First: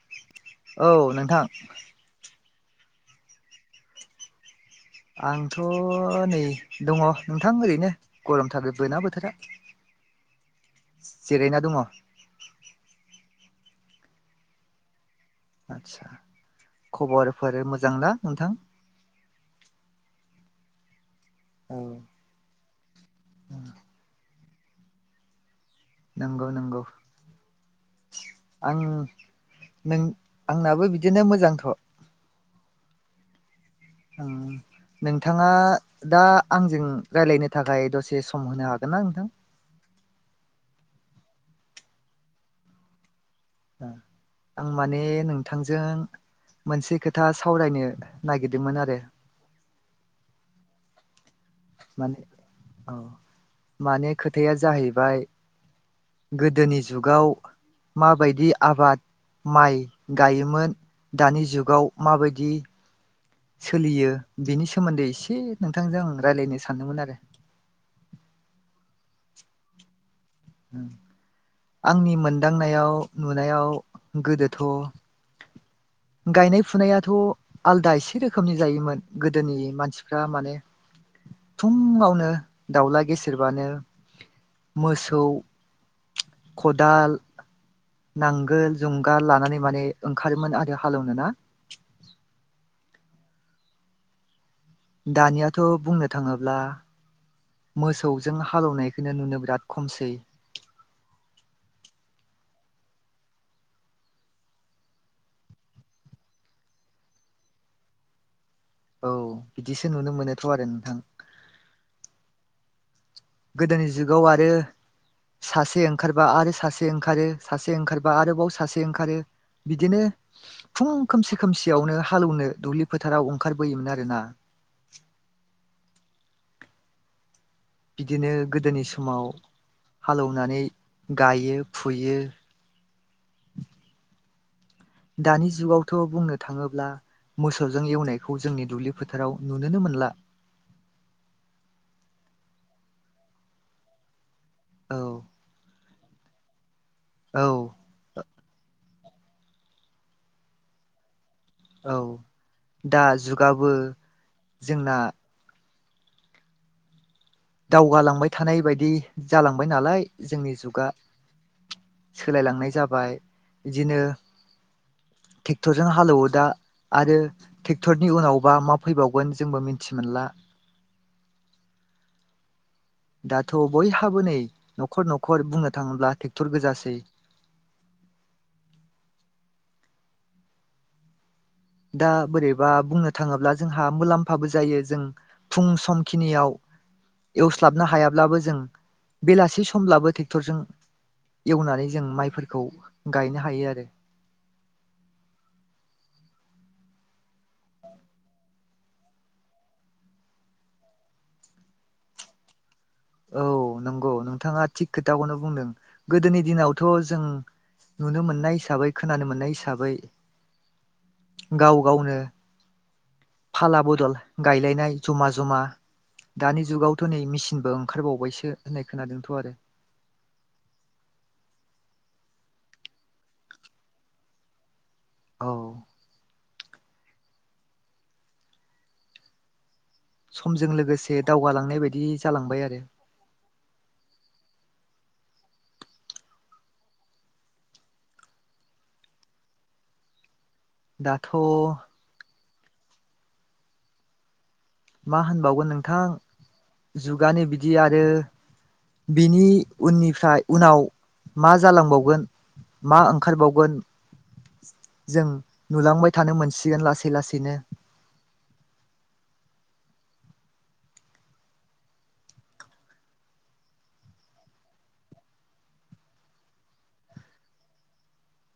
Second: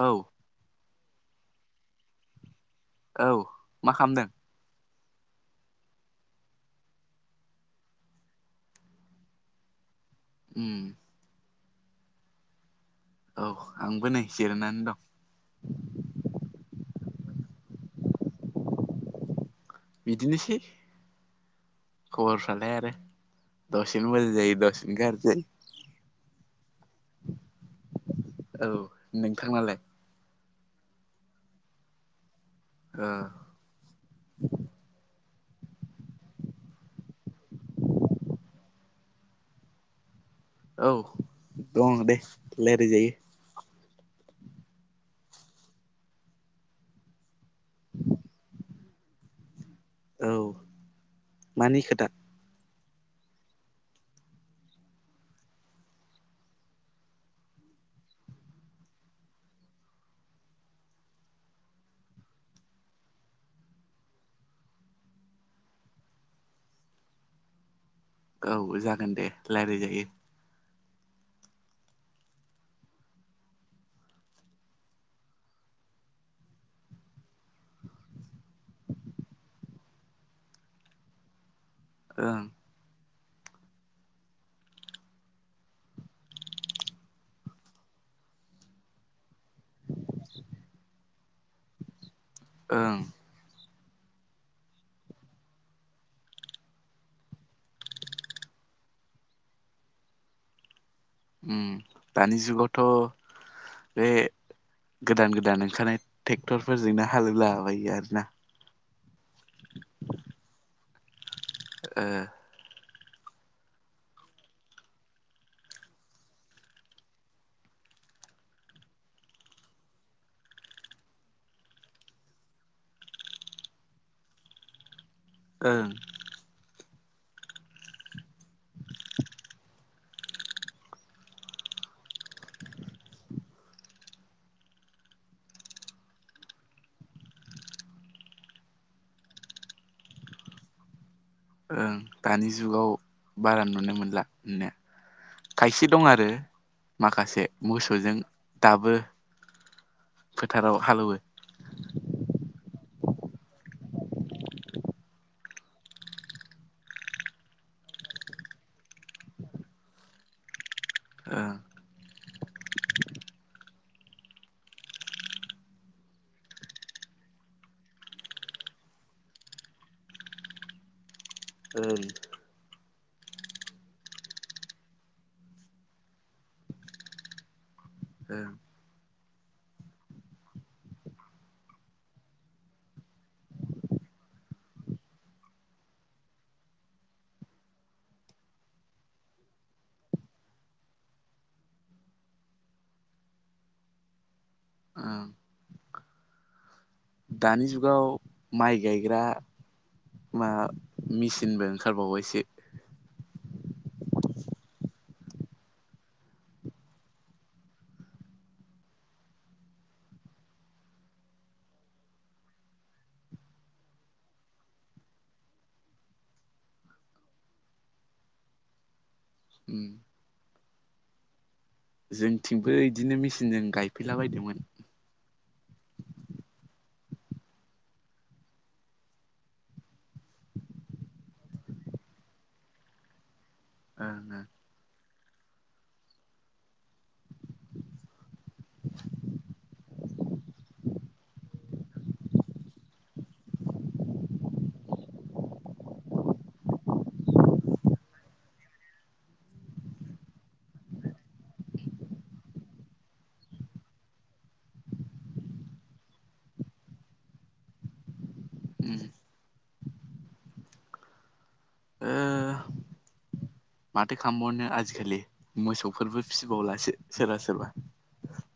औ औ नोंथां। औ मा खामदों? आंथ' नै दङ नोंथां ओरैनो गरमथारोबोना बोथोरा। उम जिरायना दङ। औ आंबो नै जिरायनानै दं। आदसा खबरफोर मोजांना नोंथां? बिदिनोसै औ खबरफ्रालाय आरो। दसेनो मोजां जायो दसेनो गारजि जायो। नंगौ नंगौ औ आं नोंथांनालाय नों आंनाबो बिदिनो मोजांथ'। ओ। ओं नों नोंथाङा दा आंजों रायलायनो थाखाय दसे सम होनो हागोन ना नोंथां? औ दं दे रायलायजायो। आं माने नोंथांजों मोनसे खोथा सावरायनो नागिरदोंमोन आरो। औ मानिखोथा? माने औ माने खोथाया जाहैबाय गोदोनि जुगाव माबायदि आबाद माइ गायोमोन दानि जुगाव माबायदि सोलियो बिनि सोमोन्दै एसे नोंथांजों रायज्लायनो सानदोंमोन आरो औ जागोन दे रायज्लायजायो। आंनि मोनदांनायाव नुनायाव गोदोथ'। गायनाय फुनायाथ' आलदा एसे रोखोमनि जायोमोन गोदोनि मानसिफ्रा माने [inaudible] फुङावनो ओं दाउला गेसेेरबानो मोसौ खदाल नांगोल जुंगाल लानानै माने ओंखारोमोन आरो हालौनो ना? ओं दानियाथ' बुंनो थाङोब्ला मोसौजों हालौनायखौनो नुनो बिराद खमसै। ओम, दानि जुगावथ' बे गोदान गोदान ओंखारनाय ट्रेक्टरफोरजोंनो हालोवलाबायो आरोना। औ बिदिसो नुनो मोनोथ' आरो नोंथां। ओ, गोदोनि जुगाव आरो सासे ओंखारबा आरो सासे ओंखारो सासे ओंखारबा आरोबाव सासे ओंखारो। बिदिनो फुं खोमसि खोमसियावनो हालौनो दुब्लि फोथाराव ओंखारबोयोमोन आरोना। ओं बिदिनो गोदोनि समाव हालेवनानै गायो फुयो। दानि जुगावथ' बुंनो थाङोब्ला मोसौजों एवनायखौ जोंनि दुब्लि फोथाराव नुनोनो मोनला। [inaudible] ओं दानि जुगाव बारा नुनो मोनला नुनाया, औ खायसे दं आरो माखासे औ मोसौजों दाबो फोथाराव हालेवो। औ दा जुगाबो जोंना दावगालांबाय थानाय बायदि जालांबाय नालाय जोंनि जुगा ओं सोलायलांनाय जाबाय बिदिनो टेक्टरजों हालेवो दा। आरो ट्रेक्टरनि उनावबा मा फैबावगोन जोंबो मिथि मोनला। [inaudible] दाथ' बयहाबो नै न'खर न'खर बुंनो थाङोब्ला ट्रेक्टर गोजासै। औ दा बोरैबा बुंनो थाङोब्ला जोंहा मुलाम्फाबो जायो जों फुं सम खिनियाव एवस्लाबनो हायाब्लाबो जों बेलासि समब्लाबो ट्रेक्टरजों एवनानै जों माइफोरखौ गायनो हायो आरो औ दानि जुगाव माइ गायग्रा मा मेसिनबो ओंखारबावबायसो। औ नंगौ नोंथाङा थिग खोथाखौनो बुंदों गोदोनि दिनावथ' जों नुनो मोननाय हिसाबै खोनानो मोननाय हिसाबै गाव गावनो फाला बदल गायलायनाय जमा जमा दानि जुगावथ नै मेचिनबो ओंखार ओंखारबावबायसो होननाय खोनादोंथ आरो उम जोंथिंबो इदिनो मेचिनजों गायफैलाबायदोंमोन। औ समजों लोगोसे दावगालांनाय बायदि जालांबाय आरो ओ दाथ' मा होनबावगोन नोंथां जुगानि बिदि आरो बिनि उननिफ्राय उनाव मा जालांबावगोन मा ओंखारबावगोन जों नुलांबाय थानो मोनसिगोन लासै लासैनो उम ओ माथो खालामबावनो आजिखालि मोसौफोरबो फिसिबावलासो सोरबा सोरबा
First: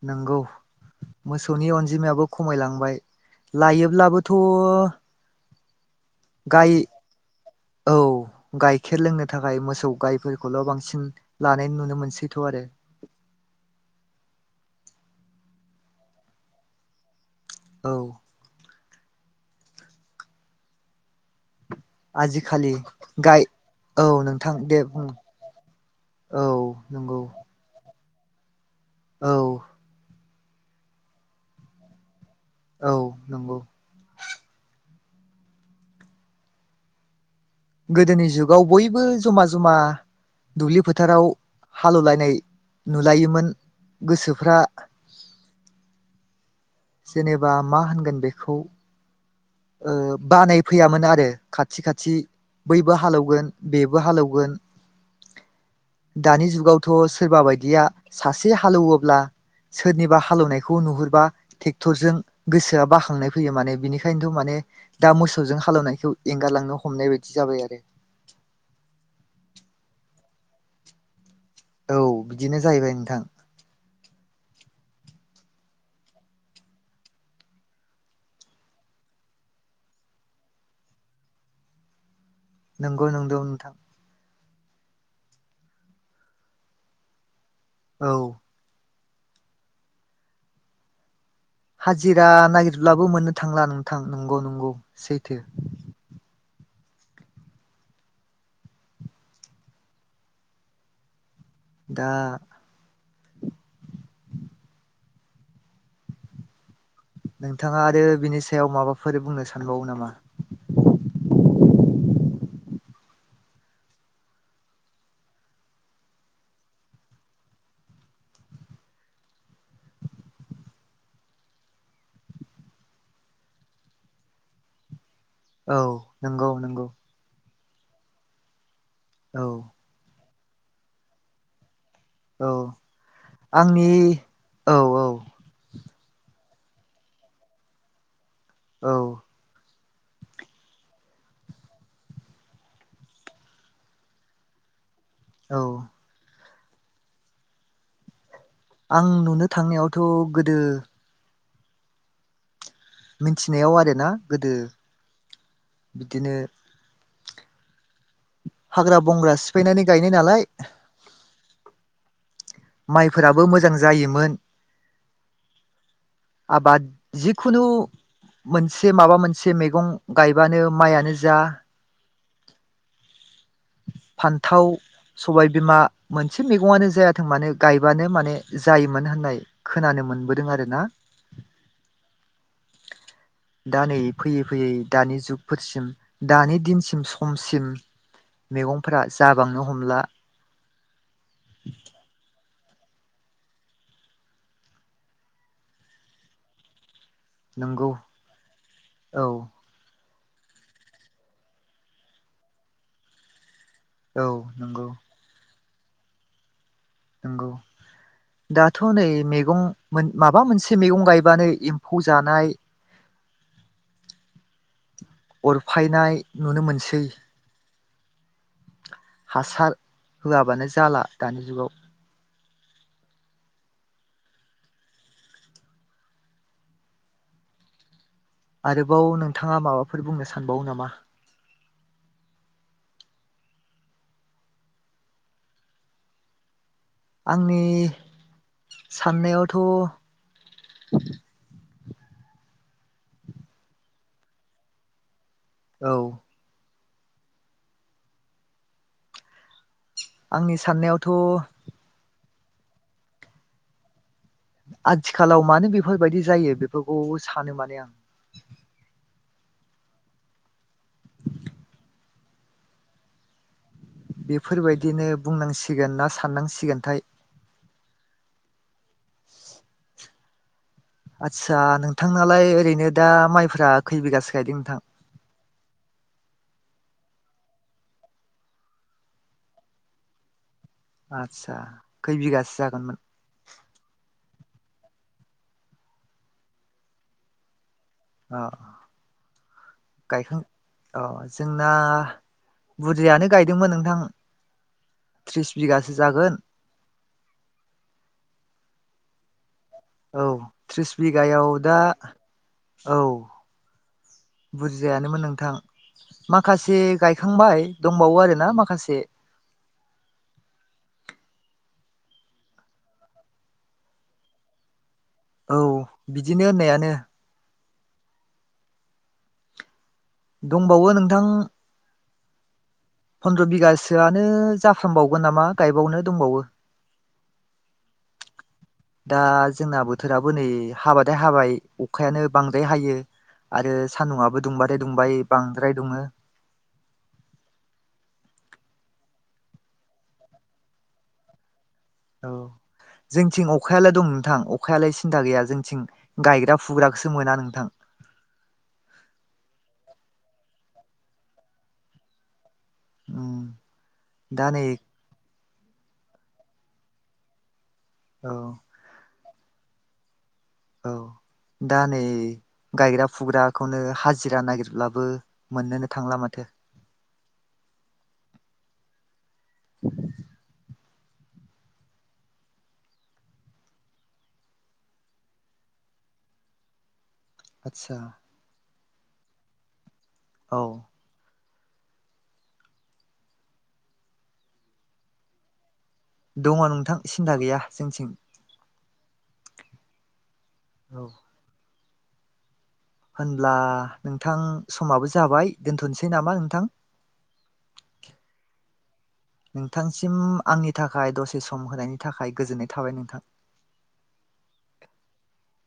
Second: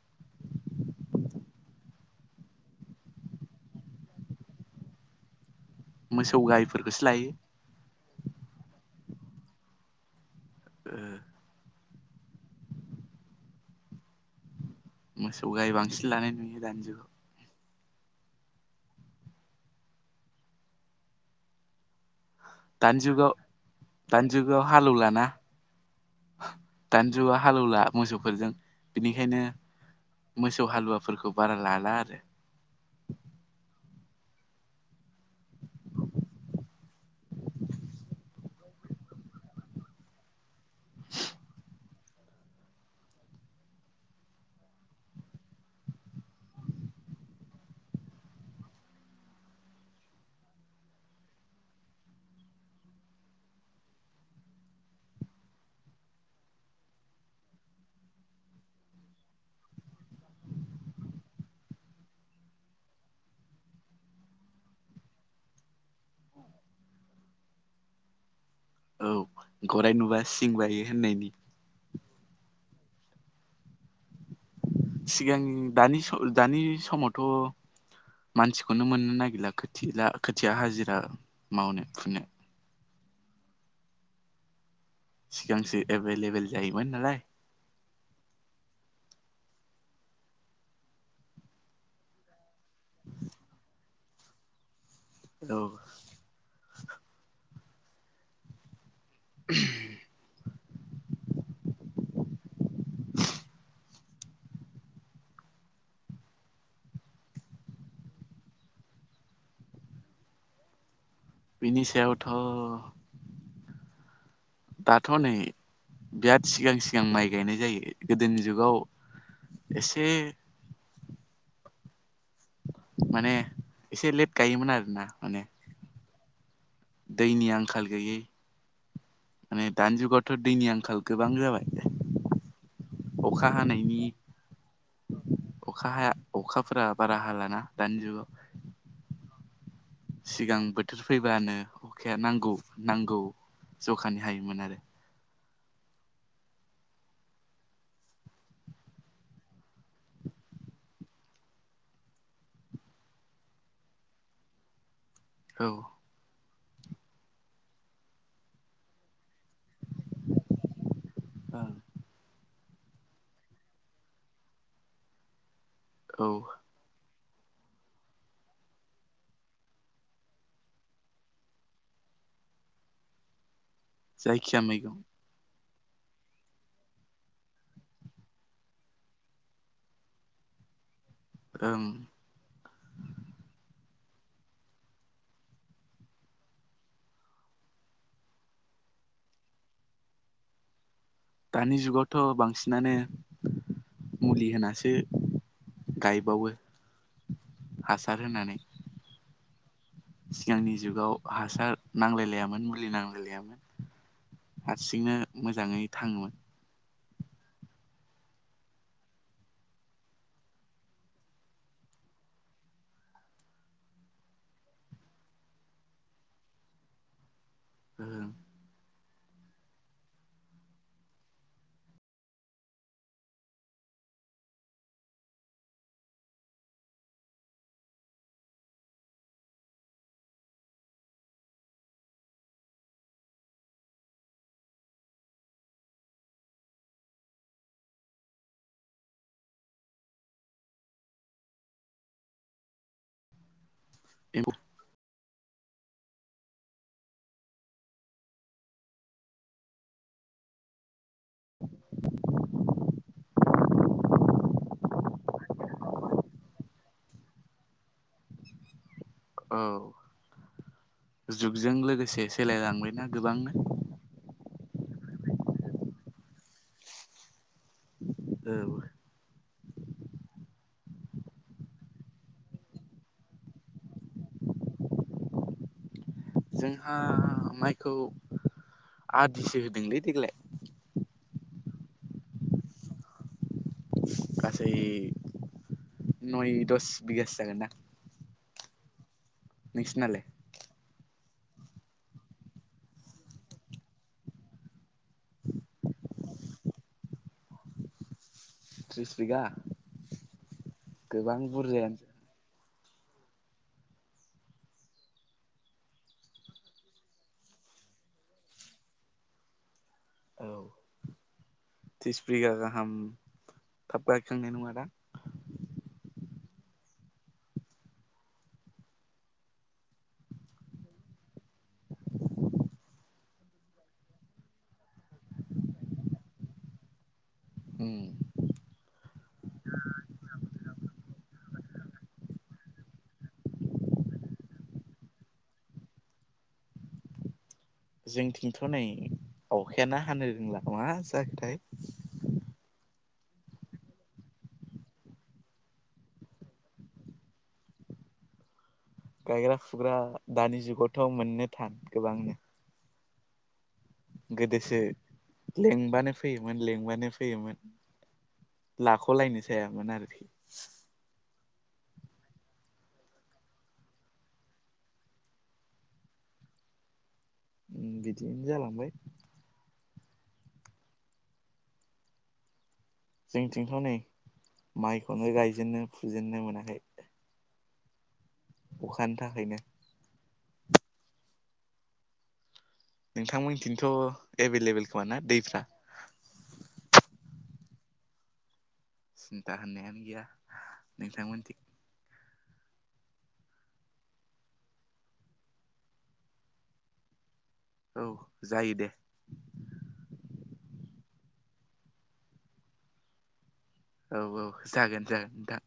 नोंगौ। मोसौनि अनजिमायाबो खमायलांबाय लायोब्लाबोथ' मोसौ गाय गायफोरखौसो लायो औ गाय खेर लोंनो थाखाय मोसौ गायफोरखौल' ओ बांसिन लानाय नुनो मोनसैथ' आरो मोसौ गाय बांसिन लानाय नुयो दानि जुगाव औ आजिखालि दानिजुगाव गाय औ नोंथां दानिजुगाव दे बुं हालौलाना औ दान नंगौ जुगआ हालौला मोसौफोरजों औ बिनिखायनो मोसौ हालुवाफोरखौ बारा लाला आरो औ नंगौ। गोदोनि जुगाव बयबो जमा जमा दुब्लि फोथाराव हालेवलायनाय नुलायोमोन गोसोफ्रा [unintelligible] जेनेबा मा होनगोन बेखौ ओ बानाय फैयामोन आरो खाथि खाथि बैबो हालौगोन बेबो हालौगोन दानि जुगावथ' सोरबा बायदिया सासे हालौवोब्ला सोरनिबा हालेवनायखौ नुहुरबा ट्रेक्टरजों गोसोआ बाखांनाय फैयो माने बिनिखायनो माने दा मोसौजों हालवनायखौ एंगारलांनो हमनाय बायदि जाबाय आरो औ गराय नुबा सिं बायो होननायनि औ बिदिनो जाहैबाय नोंथां सिगां दानि सम दानि समावथ' मानसिखौनो मोननो नागिरला खोथिला खोथिया हाजिरा मावनो फुनो नंगौ नंगौ नोंथां सिगांसो एभेलेबेल जायोमोन नालाय औ हाजिरा नागिरब्लाबो मोननो थांला नोंथां नंगौ नंगौ। सैथो औ [unintelligible] दा नोंथाङा आरो बिनि सायाव माबाफोर बुंनो सानबावो नामा? बिनि सायावथ' दाथ' नै बिराद सिगां सिगां माइ गायनाय जायो गोदोनि जुगाव एसे माने एसे लेट गायोमोन आरो ना माने औ नंगौ। नंगौ दायनि आंखाल गैयै औ माने दानजु गथ' दैनि आंखाल गोबां जाबाय औ अखा आंनि हानायनि औ औ अखा हाया अखाफोरा बारा हाालाना दानि जुगाव औ सिगां बोथोर फैबानो अखाया नांगौ नांगौ जखानि हायोमोन आरो औ आं नुनो थांनायावथ' गोदो मिथिनायाव आरोना गोदो औ बिदिनो हाग्रा बंग्रा सिफायनानै गायनाय नालाय औ माइफोराबो मोजां जायोमोन औ आ बाद जिखुनु मोनसे माबा मोनसे मैगं गायबानो माइयानो जा जायखिया फान्थाव मैगं सबाय बिमा मोनसे मैगङानो जायाथों मानो गायबानो माने जायोमोन होननाय खोनानो मोनबोदों आरो ना औ- दा नै फैयै फैयै दानि जुगफोरसिम दानि दिनसिम खमसिम मैगंफोरा जाबांनो हमला दानि जुगावथ' बांसिनानो मुलि होनासो गायबावो नंगौ हासार होनानै औ सिगांनि जुगाव हासार नांलाय लायामोन मुलि नांलाय लायामोन औ नंगौ हारसिंनो मोजाङै थाङोमोन नंगौ दाथ' नै मैगं माबा मोनसे मैगं गायबानोै एम्फौ जानाय [unintelligible] [inaudible] अरफायनाय नुनो मोनसै ओं हासार होआबानो जाला दानि जुगाव आरोबाव नोंथाङा माबाफोर बुंनो सानबावो नामा आंनि साननायावथ' [unintelligible] [inaudible] औ आंनि साननायावथ' आथिखालाव मानो बेफोरबायदि जायो बेफोरखौ सानो माने आं औ जुगजों लोगोसे सोलायलांबायना गोबांनो बेफोरबायदिनो बुंनांसिगोन ना साननांसिगोनथाय औ आदसा नोंथांलाय ओरैनो दा माइफोरा खै बिगासो गायदों नोंथां [unintelligible] [inaudible] जोंहा माइखौ आदिसो होदोंलै देग्लाय आदसा खै बिगासो जागोनमोन गासै नय दस बिगासो जागोनदां अ गायखां औ जोंना बुरजायायानो गायदोंमोन नोंथां थ्रिस बिगासो जागोन थ्रिस बिघा औ थ्रिस बिगायाव दा औ बुजिजायानोमोन नोंथां माखासे गायखांबाय दंबावो आरोना माखासे औ थ्रिस बिगा गाहाम थाब गायखांनाय नङा दां औ बिदिनो होननायानो दंबावो नोंथां फन्द्र' बिगासोआनो जाफ्रामबावगोन नामा गायबावनो दंबावो। [unintelligible] दा जोंना बोथोराबो नै हाबाथाय हाबाय अखायानो बांद्राय हायो। आरो सान्दुआबो दुंबाथाय दुंबाय बांद्राय दुङो। [inaudible] जोंथिंथ' नै अखायानो हानो रोंला मा जाखोथाय। औ जोंथिं अखायालाय दं नोंथां अखायालाय सिन्था गैया जोंथिं गायग्रा फुग्राखौसो मोना नोंथां। गायग्रा फुग्रा दानि जुगावथ' मोननो थान गोबांनो। उम दा नै गोदोसो लेंबानो फैयोमोन लेंबानो फैयोमोन। औ लाख'लायनो जायामोन आरोखि। औ दा नै गायग्रा फुग्राखौनो हाजिरा नागिरब्लाबो मोननोनो थांला माथो। उम बिदिनो जालांबाय। जोंथिंथ' नै माइखौनो गायजेननो फुजेननो मोनाखै। आतसा अखानि थाखायनो। औ नोंथांमोनथिनोथ' एभेल एबेल खोमा ना दैफ्रा? दङ नोंथां सिन्था गैया जोंथिं। सिन्था होननायानो गैया औ नोंथांमोनथि। होनब्ला नोंथां समाबो जाबाय दोनथ'नोसै नामा नोंथां? औ जायो दे नोंथांसिम आंनि थाखाय दसे सम होनायनि थाखाय गोजोननाय थाबाय नोंथां। औ औ जागोन जागोन नोंथां।